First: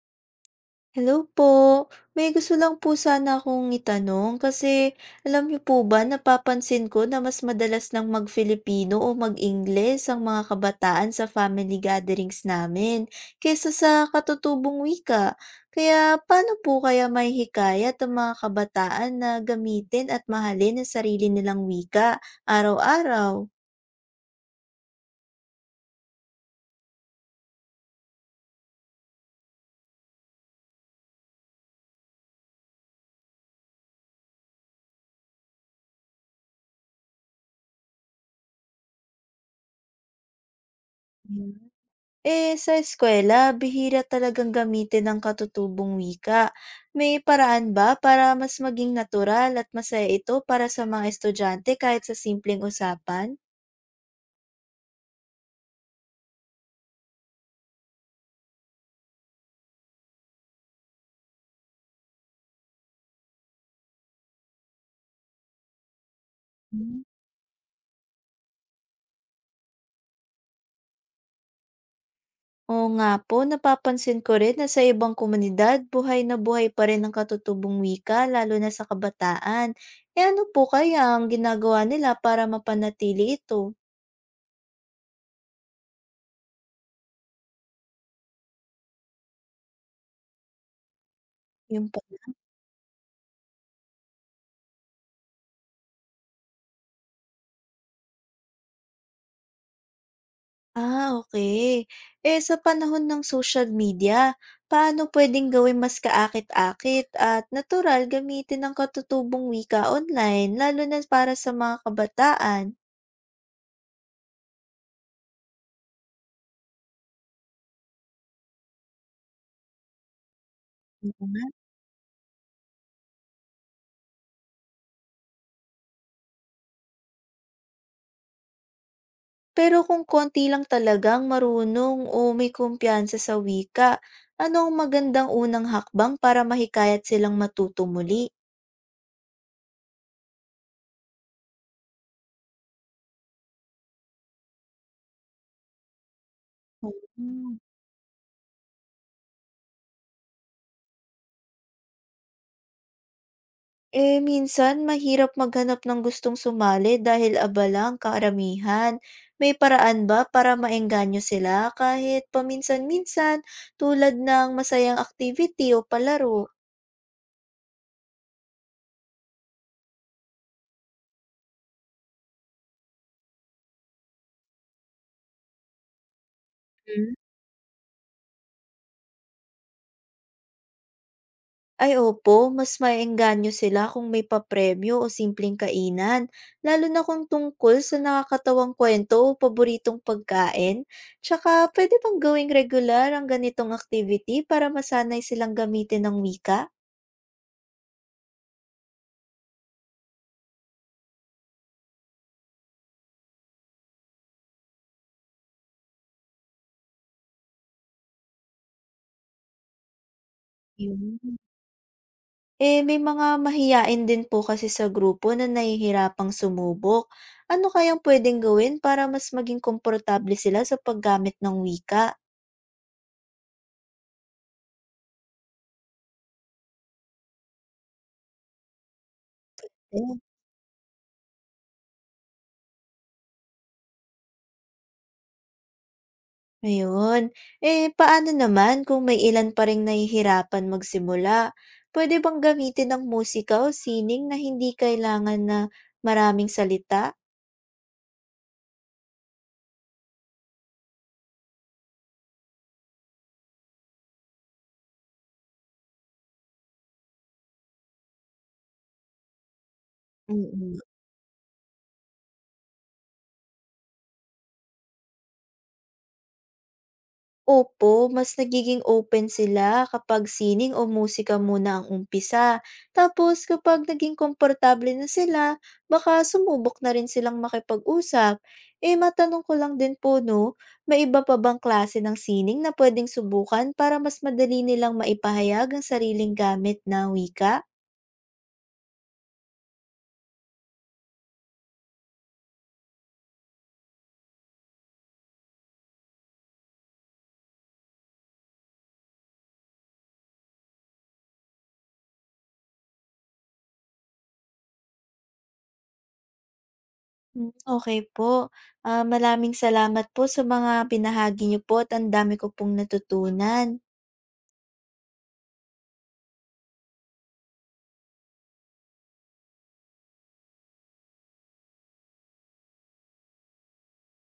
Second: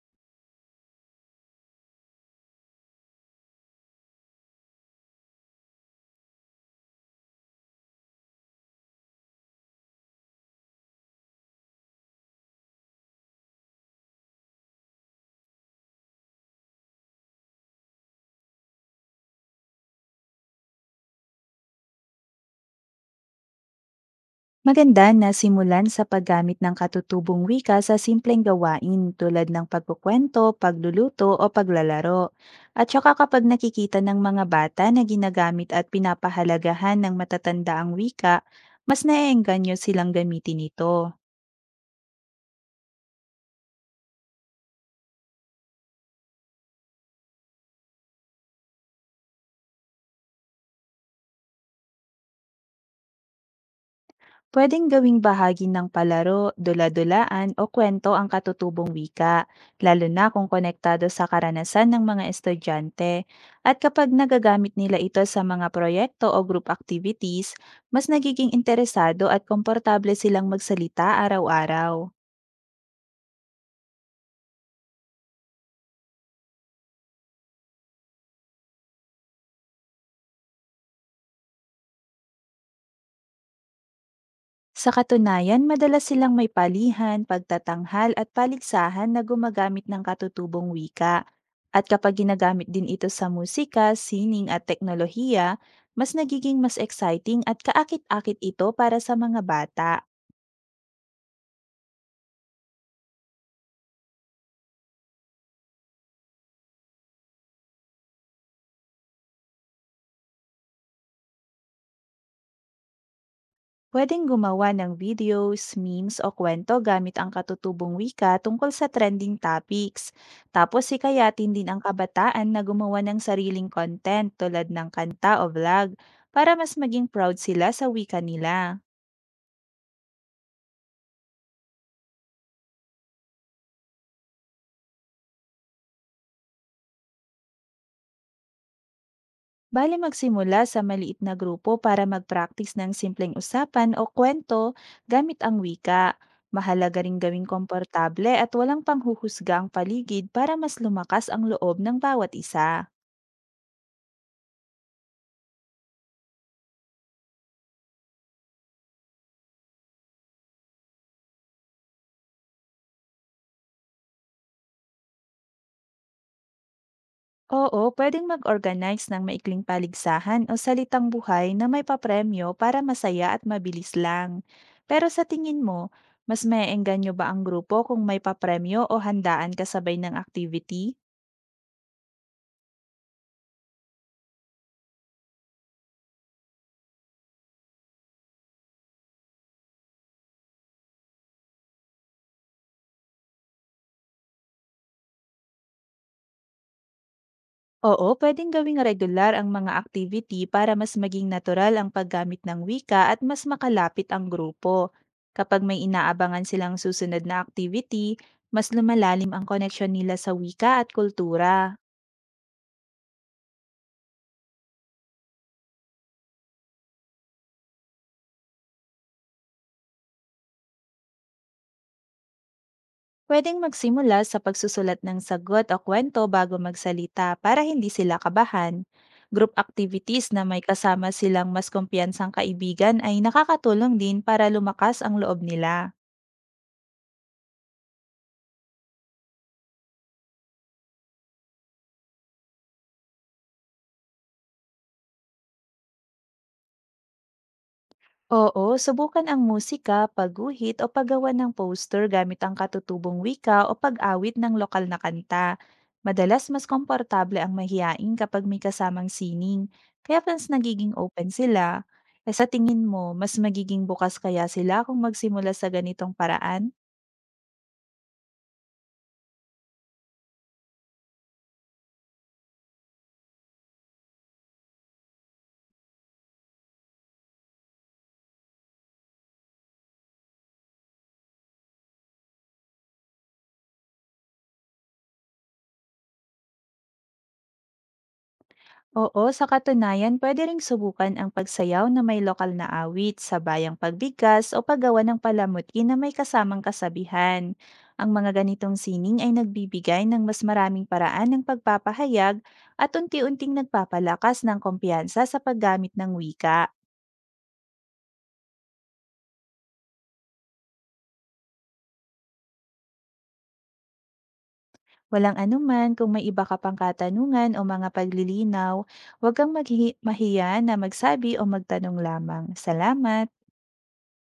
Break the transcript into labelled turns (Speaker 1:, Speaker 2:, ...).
Speaker 1: Hello po. May gusto lang po sana akong itanong kasi alam niyo po ba, napapansin ko na mas madalas nang mag-Filipino o mag-Ingles ang mga kabataan sa family gatherings namin kaysa sa katutubong wika. Kaya paano po kaya maihikayat ang mga kabataan na gamitin at mahalin ang sarili nilang wika araw-araw?
Speaker 2: Maganda na simulan sa paggamit ng katutubong wika sa simpleng gawain tulad ng pagkukwento, pagluluto o paglalaro. At saka kapag nakikita ng mga bata na ginagamit at pinapahalagahan ng matatanda ang wika, mas naiengganyo silang gamitin ito.
Speaker 1: Eh, sa eskuwela, bihira talagang gamitin ang katutubong wika. May paraan ba para mas maging natural at masaya ito para sa mga estudyante kahit sa simpleng usapan?
Speaker 2: Pwedeng gawing bahagi ng palaro, dula-dulaan o kwento ang katutubong wika, lalo na kung konektado sa karanasan ng mga estudyante. At kapag nagagamit nila ito sa mga proyekto o group
Speaker 1: Hmm.
Speaker 2: activities, mas nagiging interesado at komportable silang magsalita araw-araw.
Speaker 1: Oo nga po, napapansin ko rin na sa ibang komunidad, buhay na buhay pa rin ang katutubong wika, lalo na sa kabataan. Eh, ano po kaya ang ginagawa nila para mapanatili ito?
Speaker 2: Sa katunayan, madalas silang may palihan, pagtatanghal at paligsahan na gumagamit ng katutubong wika. At
Speaker 1: Yung
Speaker 2: kapag ginagamit din ito sa musika, sining at teknolohiya, mas nagiging mas exciting at kaakit-akit ito para sa mga bata.
Speaker 1: Ah, okay. Eh, sa panahon ng social media, paano puwedeng gawing mas kaakit-akit at natural gamitin ang katutubong wika online, lalo na para sa mga kabataan?
Speaker 2: Pwedeng gumawa ng videos, memes o kwento gamit ang katutubong wika tungkol sa trending topics. Tapos
Speaker 1: Oo nga.
Speaker 2: hikayatin din ang kabataan na gumawa ng sariling content tulad ng kanta o vlog para mas maging proud sila sa wika nila.
Speaker 1: Pero kung konti lang talagang marunong o may kumpiyansa sa wika, ano ang magandang unang hakbang para mahikayat silang matuto muli?
Speaker 2: Bale magsimula sa maliit na grupo para mag-practice ng simpleng usapan o kwento gamit ang wika. Mahalaga ring gawing
Speaker 1: Hmm.
Speaker 2: komportable at walang panghuhusga ang paligid para mas lumakas ang loob ng bawat isa.
Speaker 1: Eh, minsan mahirap maghanap ng gustong sumali dahil abala ang karamihan. May paraan ba para maengganyo sila kahit paminsan-minsan, tulad ng masayang activity o palaro?
Speaker 2: Oo, pwedeng mag-organize ng maikling paligsahan o salitang buhay na may papremyo para masaya at mabilis lang. Pero sa tingin mo, mas maeengganyo
Speaker 1: Hmm?
Speaker 2: ba ang grupo kung may papremyo o handaan kasabay ng activity?
Speaker 1: Ay opo, mas maengganyo sila kung may papremyo o simpleng kainan, lalo na kung tungkol sa nakakatawang kwento o paboritong pagkain. Tsaka pwede pang gawing regular ang ganitong activity para masanay silang gamitin ng wika?
Speaker 2: Oo, pwedeng gawing regular ang mga activity para mas maging natural ang paggamit ng wika at mas makalapit ang grupo. Kapag may inaabangan silang susunod na activity, mas lumalalim ang koneksyon nila sa wika at
Speaker 1: Yun.
Speaker 2: kultura.
Speaker 1: Eh, may mga mahiyain din po kasi sa grupo na nahihirapang sumubok. Ano kayang pwedeng gawin para mas maging komportable sila sa paggamit ng wika?
Speaker 2: Pwedeng magsimula sa pagsusulat ng sagot o kwento bago magsalita para hindi sila kabahan. Group
Speaker 1: Eh,
Speaker 2: activities na may kasama silang mas kumpiyansang kaibigan ay nakakatulong din para lumakas ang loob nila.
Speaker 1: Ayun. Eh, paano naman kung may ilan pa rin nahihirapan magsimula? Pwede bang gamitin ang musika o sining na hindi kailangan na maraming salita?
Speaker 2: Oo, subukan ang musika, pagguhit o paggawa ng poster gamit ang katutubong wika o pag-awit ng lokal na kanta. Madalas mas komportable ang mahiyain kapag may kasamang sining, kaya
Speaker 1: Mm,
Speaker 2: mas
Speaker 1: mm.
Speaker 2: nagiging open sila. Eh sa tingin mo, mas magiging bukas kaya sila kung magsimula sa ganitong paraan?
Speaker 1: Opo, mas nagiging open sila kapag sining o musika muna ang umpisa. Tapos kapag naging komportable na sila, baka sumubok na rin silang makipag-usap. Eh, matanong ko lang din po, no, may iba pa bang klase ng sining na pwedeng subukan para mas madali nilang maipahayag ang sariling gamit na wika?
Speaker 2: Oo, sa katunayan, pwede ring subukan ang pagsayaw na may lokal na awit sa bayang pagbigas o paggawa ng palamuti na may kasamang kasabihan. Ang mga ganitong sining ay nagbibigay ng mas maraming paraan ng pagpapahayag at unti-unting nagpapalakas ng kumpiyansa sa paggamit ng wika.
Speaker 1: Hmm, okey po. Ah, maraming salamat po sa mga pinahagi niyo po at ang dami ko pong natutunan.
Speaker 2: Walang anuman kung may iba ka pang katanungan o mga paglilinaw, huwag kang mahiya na magsabi o magtanong lamang. Salamat!